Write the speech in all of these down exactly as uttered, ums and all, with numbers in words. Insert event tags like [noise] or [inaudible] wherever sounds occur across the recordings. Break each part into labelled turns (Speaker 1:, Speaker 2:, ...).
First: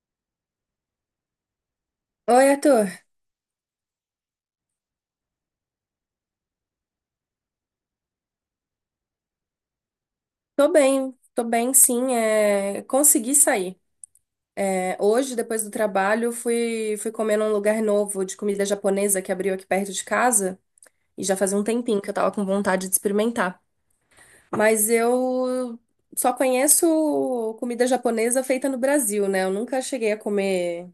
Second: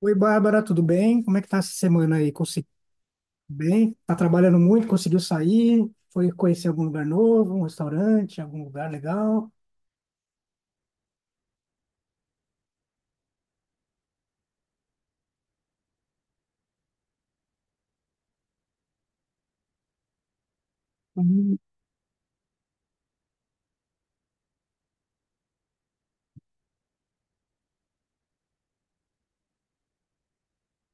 Speaker 1: Oi, Bárbara, tudo bem? Como é que tá essa semana aí?
Speaker 2: Oi,
Speaker 1: Conseguiu
Speaker 2: Arthur.
Speaker 1: bem? Tá trabalhando muito? Conseguiu sair? Foi conhecer algum lugar novo, um restaurante, algum lugar legal?
Speaker 2: Tô bem, tô bem, sim. É... Consegui sair. É, hoje, depois do trabalho, fui, fui comer num lugar novo de comida japonesa que abriu aqui perto de casa. E já fazia um tempinho que eu tava com vontade de experimentar. Mas eu só conheço comida japonesa feita no Brasil, né? Eu nunca cheguei a comer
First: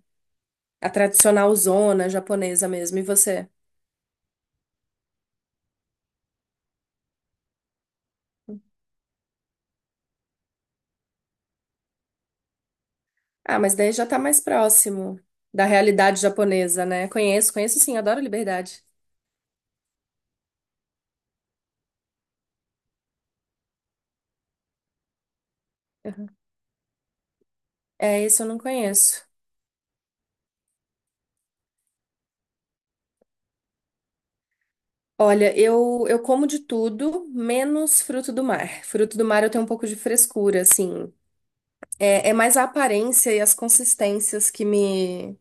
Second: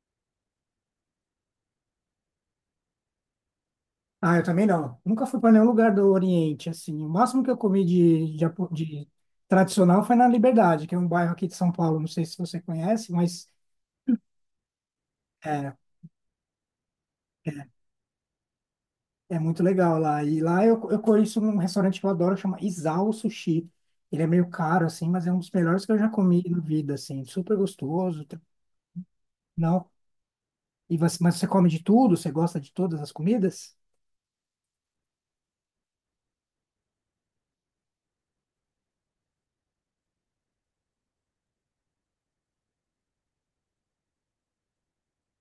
Speaker 2: a tradicional zona japonesa mesmo. E você?
Speaker 1: Ah, eu também não. Nunca fui para nenhum lugar do Oriente, assim. O máximo que eu comi de, japo- de tradicional foi na Liberdade, que é um bairro aqui de São Paulo. Não sei se você conhece, mas
Speaker 2: Ah, mas daí já tá mais próximo da
Speaker 1: é,
Speaker 2: realidade japonesa, né? Conheço,
Speaker 1: é
Speaker 2: conheço sim, adoro liberdade.
Speaker 1: é muito legal lá. E lá eu, eu conheço um restaurante que eu adoro, chama Isao Sushi. Ele é meio caro, assim, mas é um dos melhores que eu já comi na vida, assim. Super
Speaker 2: É,
Speaker 1: gostoso.
Speaker 2: isso eu não conheço.
Speaker 1: Não. E você, mas você come de tudo? Você gosta de todas as comidas?
Speaker 2: Olha, eu, eu como de tudo, menos fruto do mar. Fruto do mar eu tenho um pouco de frescura, assim. É, é mais a aparência e as consistências que me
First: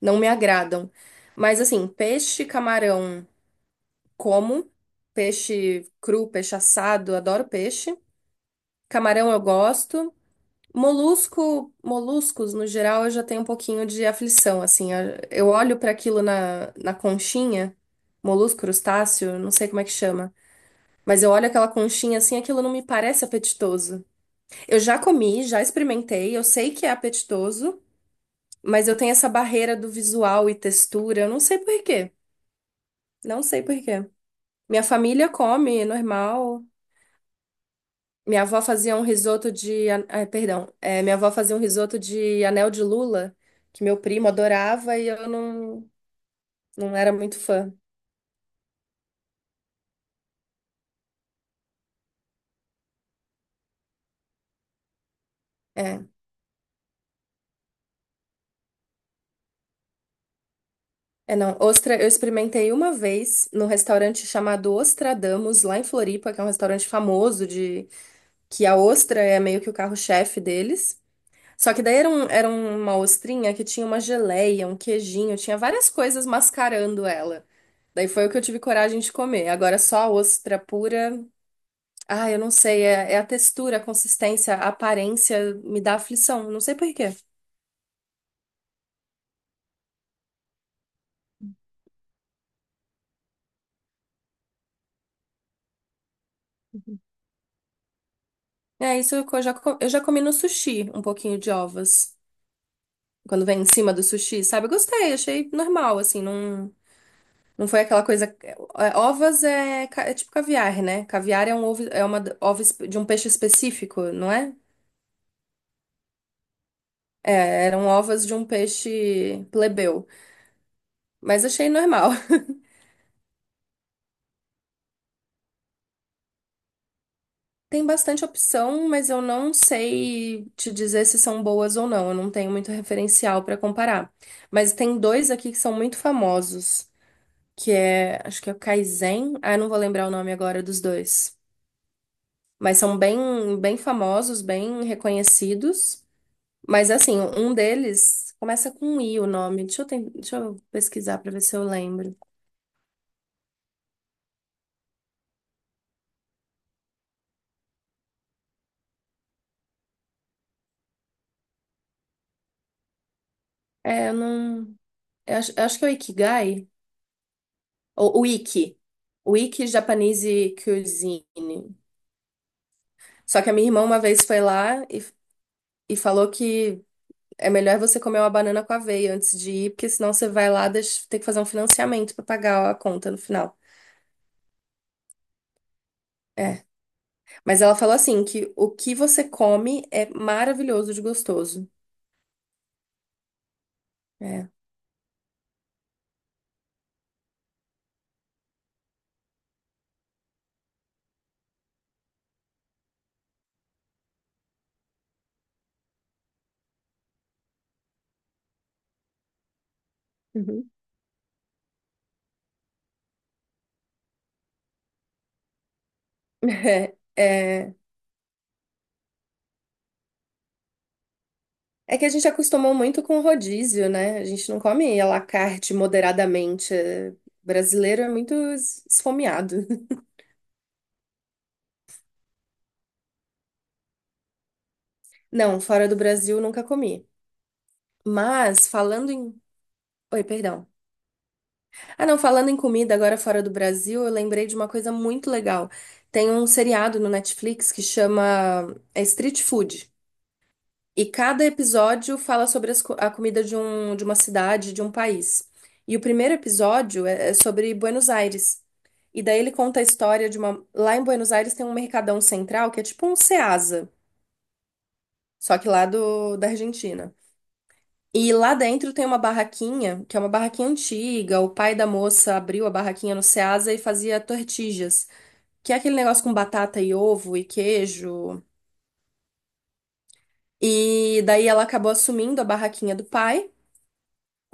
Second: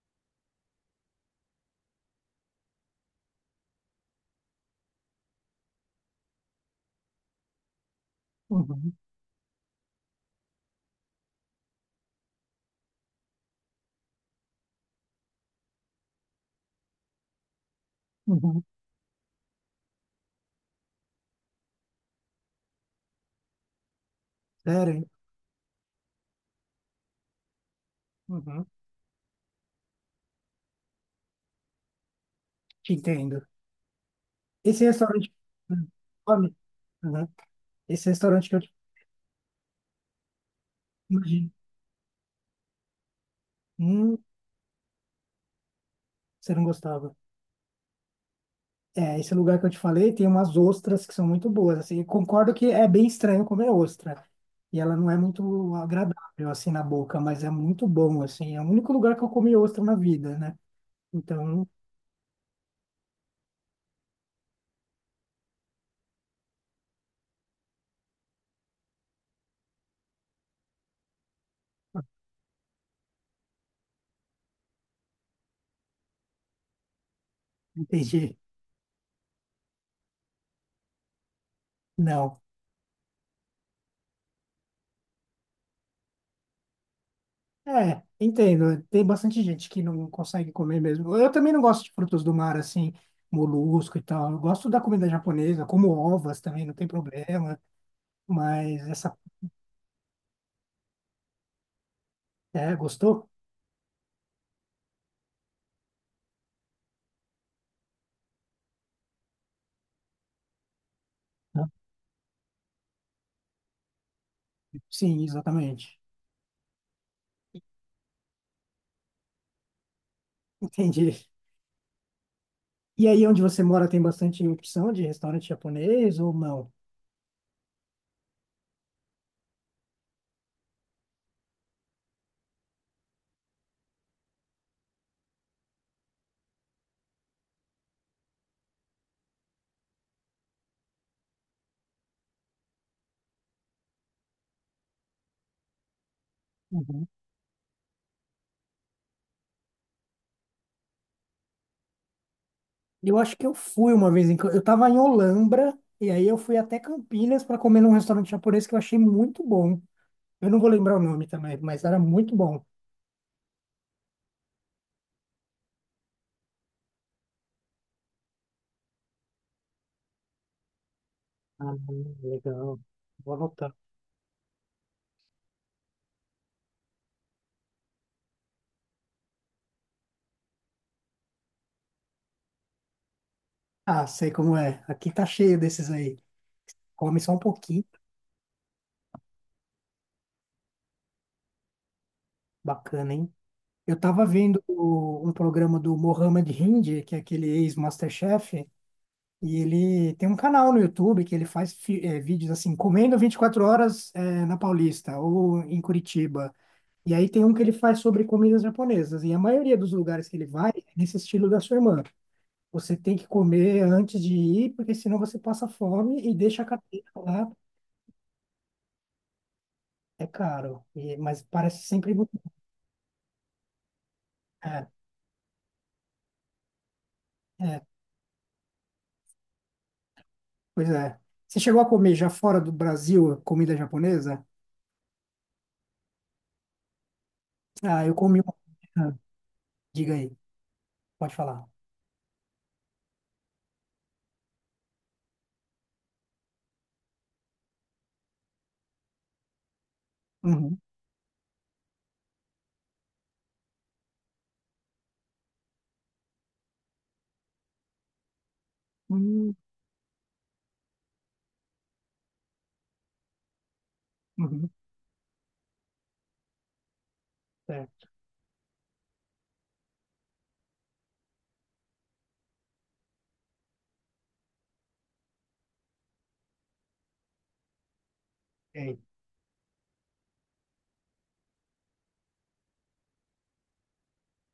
Speaker 2: não me agradam. Mas assim, peixe, camarão, como. Peixe cru, peixe assado, adoro peixe.
Speaker 1: Uhum,
Speaker 2: Camarão eu gosto. Molusco, moluscos, no geral, eu já tenho um pouquinho de aflição, assim. Eu eu olho para aquilo na, na conchinha, molusco,
Speaker 1: uhum.
Speaker 2: crustáceo, não sei como é que chama. Mas eu olho aquela conchinha assim, aquilo não me parece apetitoso. Eu
Speaker 1: Sério,
Speaker 2: já
Speaker 1: hein?
Speaker 2: comi, já experimentei, eu sei que é apetitoso,
Speaker 1: Uhum.
Speaker 2: mas eu tenho essa barreira do visual e textura, eu não sei por quê.
Speaker 1: Te entendo.
Speaker 2: Não sei por quê. Minha
Speaker 1: Esse
Speaker 2: família
Speaker 1: restaurante.
Speaker 2: come, é
Speaker 1: Hum. Come?
Speaker 2: normal.
Speaker 1: Uhum. Esse
Speaker 2: Minha
Speaker 1: restaurante que eu
Speaker 2: avó
Speaker 1: te
Speaker 2: fazia um risoto de, an- ah, perdão. É, minha avó
Speaker 1: imagino.
Speaker 2: fazia um risoto de anel de lula, que meu
Speaker 1: Hum,
Speaker 2: primo adorava e eu não,
Speaker 1: você não
Speaker 2: não era
Speaker 1: gostava.
Speaker 2: muito fã.
Speaker 1: É, esse lugar que eu te falei tem umas ostras que são muito boas. Assim, eu concordo que é bem estranho comer ostra. E ela não é muito
Speaker 2: É,
Speaker 1: agradável, assim, na boca, mas é muito bom, assim. É o único lugar que eu comi ostra na vida, né?
Speaker 2: é
Speaker 1: Então,
Speaker 2: não.
Speaker 1: não
Speaker 2: Ostra, eu experimentei uma vez num restaurante chamado Ostradamus, lá em Floripa, que é um restaurante famoso de que a ostra é meio que o carro-chefe deles. Só que daí era, um- era uma ostrinha que tinha uma geleia, um queijinho, tinha várias coisas mascarando ela. Daí foi o que
Speaker 1: entendi.
Speaker 2: eu tive coragem de comer. Agora só a ostra pura. Ah, eu
Speaker 1: Não.
Speaker 2: não sei, é, é a textura, a consistência, a aparência me dá aflição, não sei por quê.
Speaker 1: É, entendo. Tem bastante gente que não consegue comer mesmo. Eu também não gosto de frutos do mar, assim, molusco e tal. Eu gosto da comida japonesa, como ovas também, não tem problema. Mas
Speaker 2: É, isso
Speaker 1: essa.
Speaker 2: eu já, co- eu já comi no sushi, um pouquinho de ovas.
Speaker 1: É, gostou?
Speaker 2: Quando vem em cima do sushi, sabe? Eu gostei, achei normal, assim, não. Não foi aquela coisa. é, Ovas é, ca- é tipo caviar, né? Caviar é
Speaker 1: Né?
Speaker 2: um ovo, é uma d- ova espe- de um peixe específico, não é?
Speaker 1: Sim, exatamente.
Speaker 2: É, eram ovas de um peixe plebeu.
Speaker 1: [laughs] Entendi.
Speaker 2: Mas achei normal. [laughs]
Speaker 1: E aí, onde você mora, tem bastante opção de restaurante japonês ou não?
Speaker 2: Tem bastante opção, mas eu não sei te dizer se são boas ou não. Eu não tenho muito referencial para comparar. Mas tem dois aqui que são muito famosos, que é, acho que é o Kaizen. Ah, eu não vou lembrar o nome agora dos dois. Mas são bem, bem famosos, bem reconhecidos. Mas
Speaker 1: Uhum.
Speaker 2: assim, um deles começa com um I o nome. Deixa eu, ten- deixa eu pesquisar para ver se eu lembro.
Speaker 1: Eu acho que eu fui uma vez em. Cam- Eu tava em Olambra, e aí eu fui até Campinas para comer num restaurante japonês que eu achei muito bom. Eu não vou lembrar o nome também, mas era muito bom.
Speaker 2: É, eu não. Eu acho, eu acho que é o Ikigai. Ou o Iki. O Iki Japanese Cuisine.
Speaker 1: Ah, legal. Vou
Speaker 2: Só que a minha
Speaker 1: anotar.
Speaker 2: irmã uma vez foi lá e, e falou que é melhor você comer uma banana com aveia antes de ir, porque senão você vai lá deixa, ter que fazer um financiamento para pagar a conta no final.
Speaker 1: Ah, sei como é. Aqui tá cheio desses aí.
Speaker 2: É.
Speaker 1: Come só um
Speaker 2: Mas ela
Speaker 1: pouquinho.
Speaker 2: falou assim que o que você come é maravilhoso de gostoso.
Speaker 1: Bacana, hein? Eu tava
Speaker 2: É.
Speaker 1: vendo o- um programa do Mohamed Hindi, que é aquele ex-MasterChef, e ele tem um canal no YouTube que ele faz fi- eh, vídeos assim, comendo vinte e quatro horas eh, na Paulista ou em Curitiba. E aí tem um que ele faz sobre comidas japonesas. E a maioria dos lugares que ele
Speaker 2: Uhum.
Speaker 1: vai é nesse estilo da sua irmã. Você tem que comer antes de ir, porque senão você passa fome e deixa a
Speaker 2: [laughs]
Speaker 1: cadeia
Speaker 2: É,
Speaker 1: lá.
Speaker 2: é.
Speaker 1: É caro, e- mas parece
Speaker 2: É que a
Speaker 1: sempre
Speaker 2: gente
Speaker 1: muito.
Speaker 2: acostumou muito com rodízio, né? A gente não
Speaker 1: É,
Speaker 2: come à la carte moderadamente. É,
Speaker 1: é,
Speaker 2: brasileiro é muito es- esfomeado. [laughs]
Speaker 1: pois é. Você chegou a comer já fora do Brasil comida japonesa?
Speaker 2: Não, fora do Brasil nunca comi.
Speaker 1: Ah, eu comi uma.
Speaker 2: Mas falando
Speaker 1: Ah,
Speaker 2: em.
Speaker 1: diga
Speaker 2: Oi,
Speaker 1: aí,
Speaker 2: perdão.
Speaker 1: pode falar.
Speaker 2: Ah, não, falando em comida agora fora do Brasil, eu lembrei de uma coisa muito legal. Tem um seriado no Netflix que chama é, Street Food.
Speaker 1: Uhum.
Speaker 2: E cada episódio fala sobre as co- a comida de, um, de uma cidade, de um país. E o primeiro episódio é é sobre Buenos Aires. E daí ele
Speaker 1: Uhum.
Speaker 2: conta a história de uma. Lá em Buenos Aires tem um mercadão central que é tipo um Ceasa,
Speaker 1: Uhum.
Speaker 2: só que lá do, da Argentina.
Speaker 1: Certo.
Speaker 2: E lá dentro tem uma barraquinha, que é uma barraquinha antiga. O pai da moça abriu a barraquinha no Ceasa e fazia tortillas, que é aquele negócio com batata e ovo e queijo.
Speaker 1: E aí?
Speaker 2: E daí ela acabou assumindo a barraquinha do pai.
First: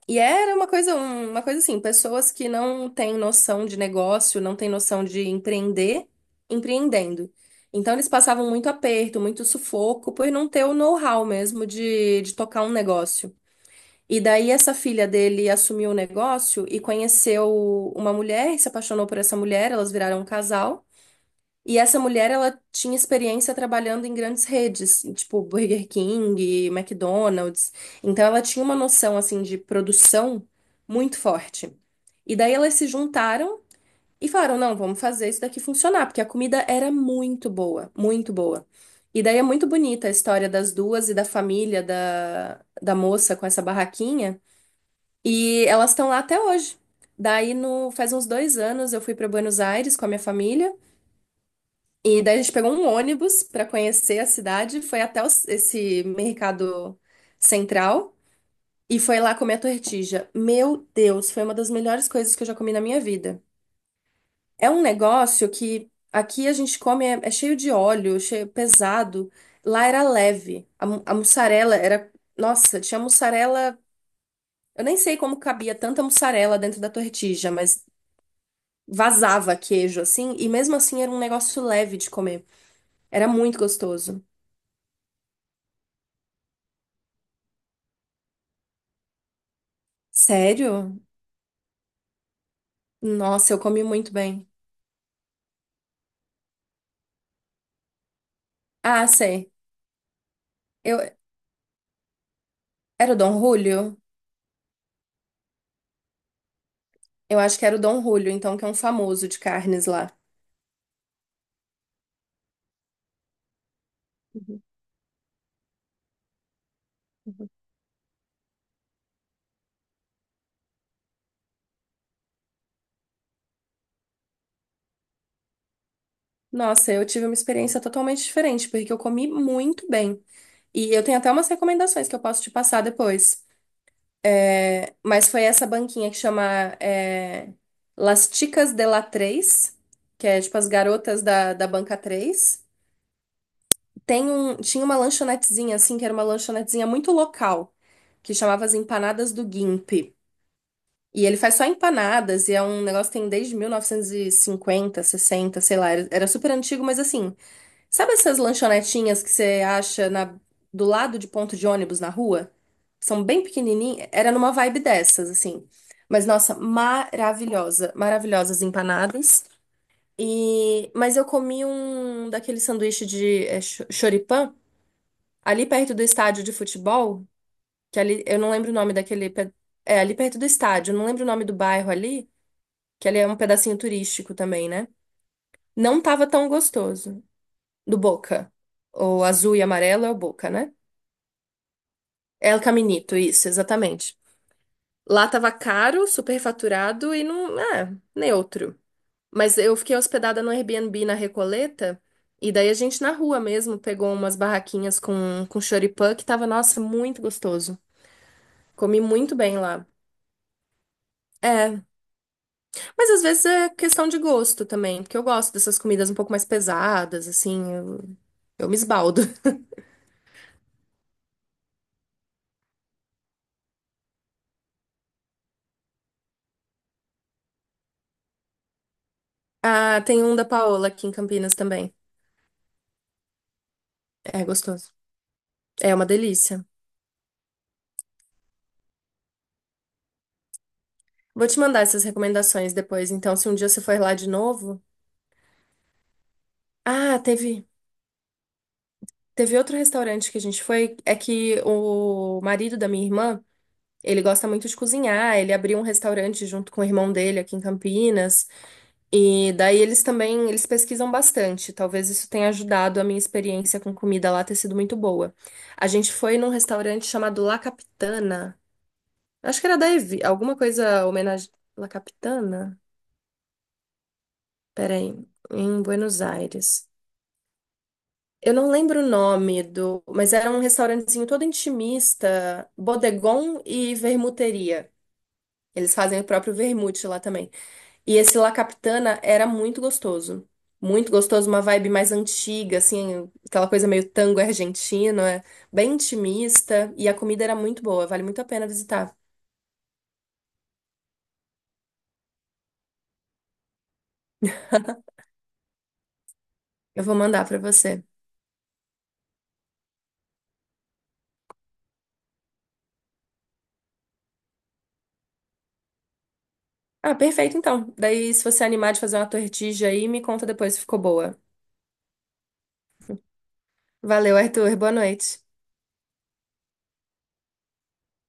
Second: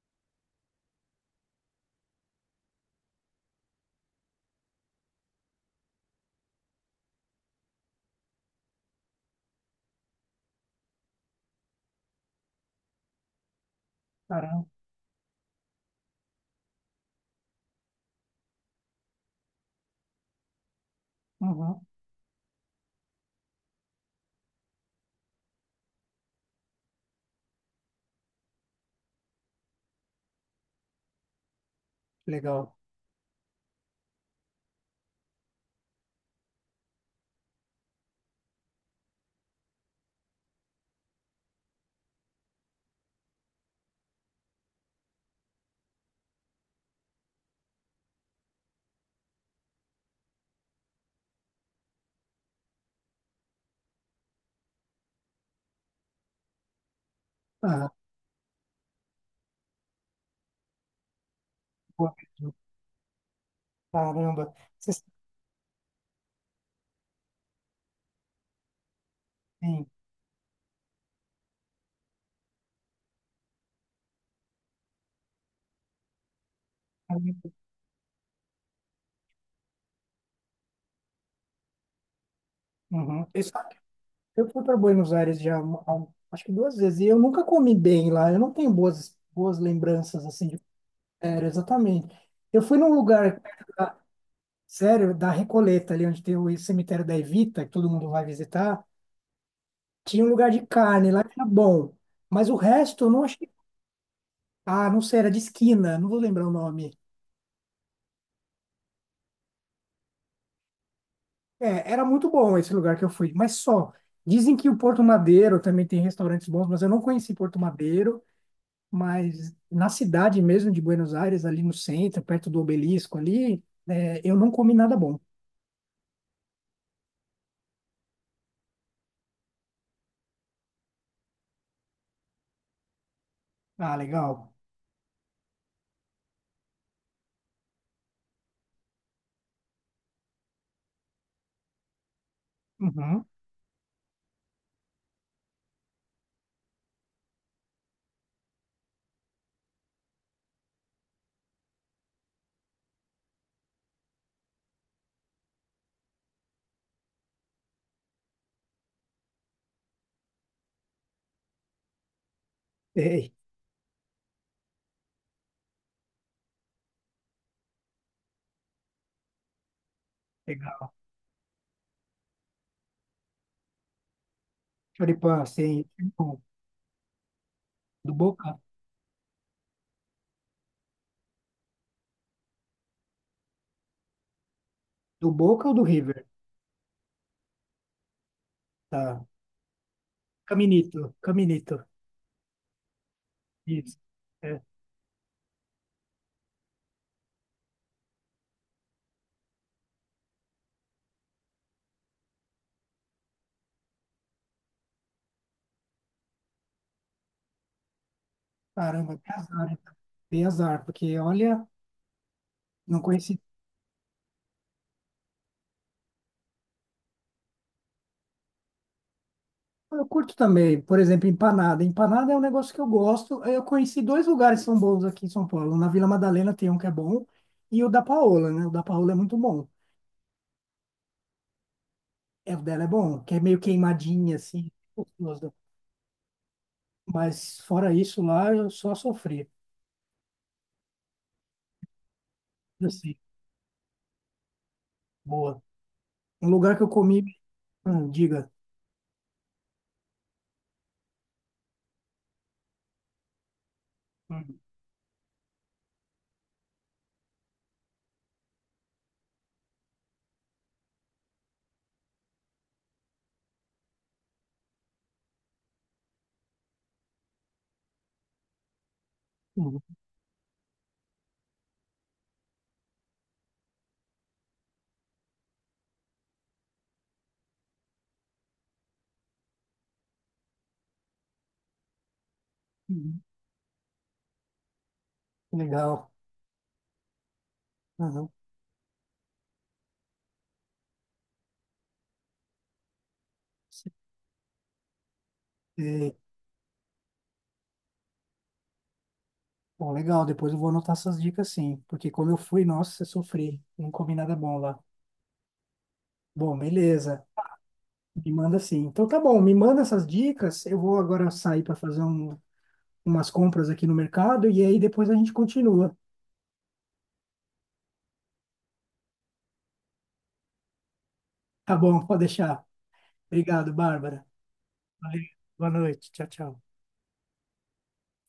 Speaker 2: E era uma coisa, um- uma coisa assim, pessoas que não têm noção de negócio, não têm noção de empreender, empreendendo. Então eles passavam muito aperto, muito sufoco por não ter o know-how mesmo de, de tocar um negócio. E daí
Speaker 1: Caramba.
Speaker 2: essa filha dele assumiu o negócio e conheceu uma mulher, se apaixonou por essa mulher, elas viraram um casal. E
Speaker 1: Uhum.
Speaker 2: essa mulher, ela tinha experiência trabalhando em grandes redes, tipo Burger King, McDonald's. Então ela tinha uma noção assim de produção muito forte. E daí
Speaker 1: Legal.
Speaker 2: elas se juntaram e falaram: "Não, vamos fazer isso daqui funcionar", porque a comida era muito boa, muito boa. E daí é muito bonita a história das duas e da família da, da moça com essa barraquinha, e elas estão lá até hoje. Daí no faz uns dois anos eu fui para Buenos Aires com a minha família. E daí a gente pegou um ônibus para conhecer a cidade, foi até os- esse mercado
Speaker 1: Ah,
Speaker 2: central e foi lá comer a tortilha. Meu Deus, foi uma das melhores
Speaker 1: boa
Speaker 2: coisas que eu
Speaker 1: mesmo.
Speaker 2: já comi na minha vida.
Speaker 1: Caramba.
Speaker 2: É um
Speaker 1: Você sabe,
Speaker 2: negócio que aqui a gente come é, é cheio de óleo, cheio pesado.
Speaker 1: sim.
Speaker 2: Lá era leve. A, mu- a mussarela era, nossa, tinha mussarela. Eu nem sei como cabia tanta mussarela dentro da tortilha, mas vazava queijo assim e mesmo assim era um negócio leve de comer.
Speaker 1: Uhum.
Speaker 2: Era
Speaker 1: Eu
Speaker 2: muito
Speaker 1: só-
Speaker 2: gostoso.
Speaker 1: eu fui para Buenos Aires já, há- acho que duas vezes, e eu nunca comi bem lá. Eu não tenho boas, boas lembranças assim de
Speaker 2: Sério?
Speaker 1: férias, exatamente. Eu fui num lugar.
Speaker 2: Nossa, eu comi muito bem.
Speaker 1: Sério, da Recoleta, ali onde tem o cemitério da Evita, que todo mundo vai visitar,
Speaker 2: Ah, sei.
Speaker 1: tinha um lugar de
Speaker 2: Eu...
Speaker 1: carne lá que era bom. Mas o resto eu
Speaker 2: Era o
Speaker 1: não
Speaker 2: Dom
Speaker 1: achei.
Speaker 2: Julio?
Speaker 1: Ah, não sei, era de esquina, não vou lembrar o nome.
Speaker 2: Eu acho que era o Dom Julio, então, que é um famoso de carnes lá.
Speaker 1: É, era muito bom esse lugar que eu fui, mas só. Dizem que o
Speaker 2: [laughs]
Speaker 1: Porto Madeiro também tem restaurantes bons, mas eu não conheci Porto Madeiro. Mas na cidade mesmo de Buenos Aires, ali no centro, perto do Obelisco ali, é, eu não comi nada bom.
Speaker 2: Nossa, eu tive uma experiência totalmente diferente, porque eu comi muito bem. E eu tenho até umas recomendações que eu posso te passar depois.
Speaker 1: Ah, legal.
Speaker 2: É, mas foi essa banquinha que chama é, Las Chicas de la três, que é tipo as garotas da, da banca três.
Speaker 1: Uhum.
Speaker 2: Tem um, tinha uma lanchonetezinha assim, que era uma lanchonetezinha muito local, que chamava as Empanadas do Gimp. E ele faz só empanadas, e é um negócio que tem desde mil novecentos e cinquenta, sessenta, sei lá. Era era super antigo, mas assim, sabe essas lanchonetinhas que você acha na, do lado de ponto de ônibus na rua? São
Speaker 1: Ei,
Speaker 2: bem pequenininhas. Era numa vibe dessas, assim. Mas nossa, maravilhosa. Maravilhosas empanadas. E,
Speaker 1: legal.
Speaker 2: mas eu comi um daquele sanduíche de é, cho- choripã,
Speaker 1: Choripã,
Speaker 2: ali
Speaker 1: sim.
Speaker 2: perto do
Speaker 1: Bom.
Speaker 2: estádio de futebol, que
Speaker 1: Do
Speaker 2: ali, eu não
Speaker 1: Boca?
Speaker 2: lembro o nome daquele. Pe- É, ali perto do estádio, eu não lembro o nome do bairro ali que ele é um pedacinho turístico também, né?
Speaker 1: Do Boca ou do
Speaker 2: Não
Speaker 1: River?
Speaker 2: tava tão gostoso. Do Boca. O
Speaker 1: Tá.
Speaker 2: azul e amarelo é o Boca, né?
Speaker 1: Caminito, Caminito.
Speaker 2: É o Caminito, isso,
Speaker 1: Isso.
Speaker 2: exatamente.
Speaker 1: É.
Speaker 2: Lá tava caro, superfaturado e não, é, neutro. Mas eu fiquei hospedada no Airbnb na Recoleta e daí a gente na rua mesmo pegou umas barraquinhas com com choripã que tava, nossa, muito gostoso. Comi
Speaker 1: Caramba, que
Speaker 2: muito bem
Speaker 1: azar, hein?
Speaker 2: lá.
Speaker 1: Dei azar, porque olha,
Speaker 2: É.
Speaker 1: não
Speaker 2: Mas às
Speaker 1: conheci.
Speaker 2: vezes é questão de gosto também, porque eu gosto dessas comidas um pouco mais pesadas, assim, eu, eu me esbaldo. [laughs]
Speaker 1: Eu curto também, por exemplo, empanada. Empanada é um negócio que eu gosto. Eu conheci dois lugares que são bons aqui em São Paulo. Na Vila Madalena tem um que é bom e o da Paola, né? O da Paola é muito bom.
Speaker 2: Ah, tem um da Paola aqui em Campinas também.
Speaker 1: É, o dela é bom, que é meio queimadinha,
Speaker 2: É
Speaker 1: assim,
Speaker 2: gostoso.
Speaker 1: gostoso.
Speaker 2: É uma delícia.
Speaker 1: Mas fora isso, lá eu só sofri.
Speaker 2: Vou te mandar essas recomendações depois,
Speaker 1: Assim,
Speaker 2: então, se um dia você for lá de novo.
Speaker 1: boa. Um lugar que eu
Speaker 2: Ah,
Speaker 1: comi,
Speaker 2: teve,
Speaker 1: hum, diga.
Speaker 2: teve outro restaurante que a gente foi, é que o marido da minha irmã, ele gosta
Speaker 1: Hum,
Speaker 2: muito de cozinhar, ele abriu um restaurante junto com o irmão dele aqui em Campinas. E daí eles também, eles pesquisam bastante. Talvez isso tenha ajudado a minha experiência com comida lá ter sido muito boa. A gente foi num restaurante chamado La Capitana. Acho que era
Speaker 1: hum,
Speaker 2: da Evi, alguma coisa homenagem La Capitana? Peraí, em Buenos Aires. Eu não lembro o nome do, mas era um restaurantezinho todo intimista,
Speaker 1: hum,
Speaker 2: bodegon e vermuteria.
Speaker 1: hum,
Speaker 2: Eles
Speaker 1: legal.
Speaker 2: fazem o próprio vermute lá também. E
Speaker 1: Aham.
Speaker 2: esse La Capitana era muito gostoso. Muito gostoso, uma vibe mais antiga, assim, aquela coisa meio tango argentino, é bem
Speaker 1: E,
Speaker 2: intimista. E a comida era muito boa, vale muito a pena visitar.
Speaker 1: bom, legal, depois eu vou anotar essas dicas sim, porque como eu fui, nossa, eu sofri, não comi nada bom lá. Bom,
Speaker 2: Eu vou
Speaker 1: beleza,
Speaker 2: mandar pra você.
Speaker 1: me manda sim. Então tá bom, me manda essas dicas, eu vou agora sair para fazer um- umas compras aqui no mercado e aí depois a gente continua.
Speaker 2: Ah, perfeito então. Daí, se você animar de fazer uma tortilha aí, me conta depois se ficou boa.
Speaker 1: Tá bom, pode deixar. Obrigado, Bárbara.
Speaker 2: Valeu, Arthur. Boa
Speaker 1: Valeu,
Speaker 2: noite.
Speaker 1: boa noite, tchau, tchau.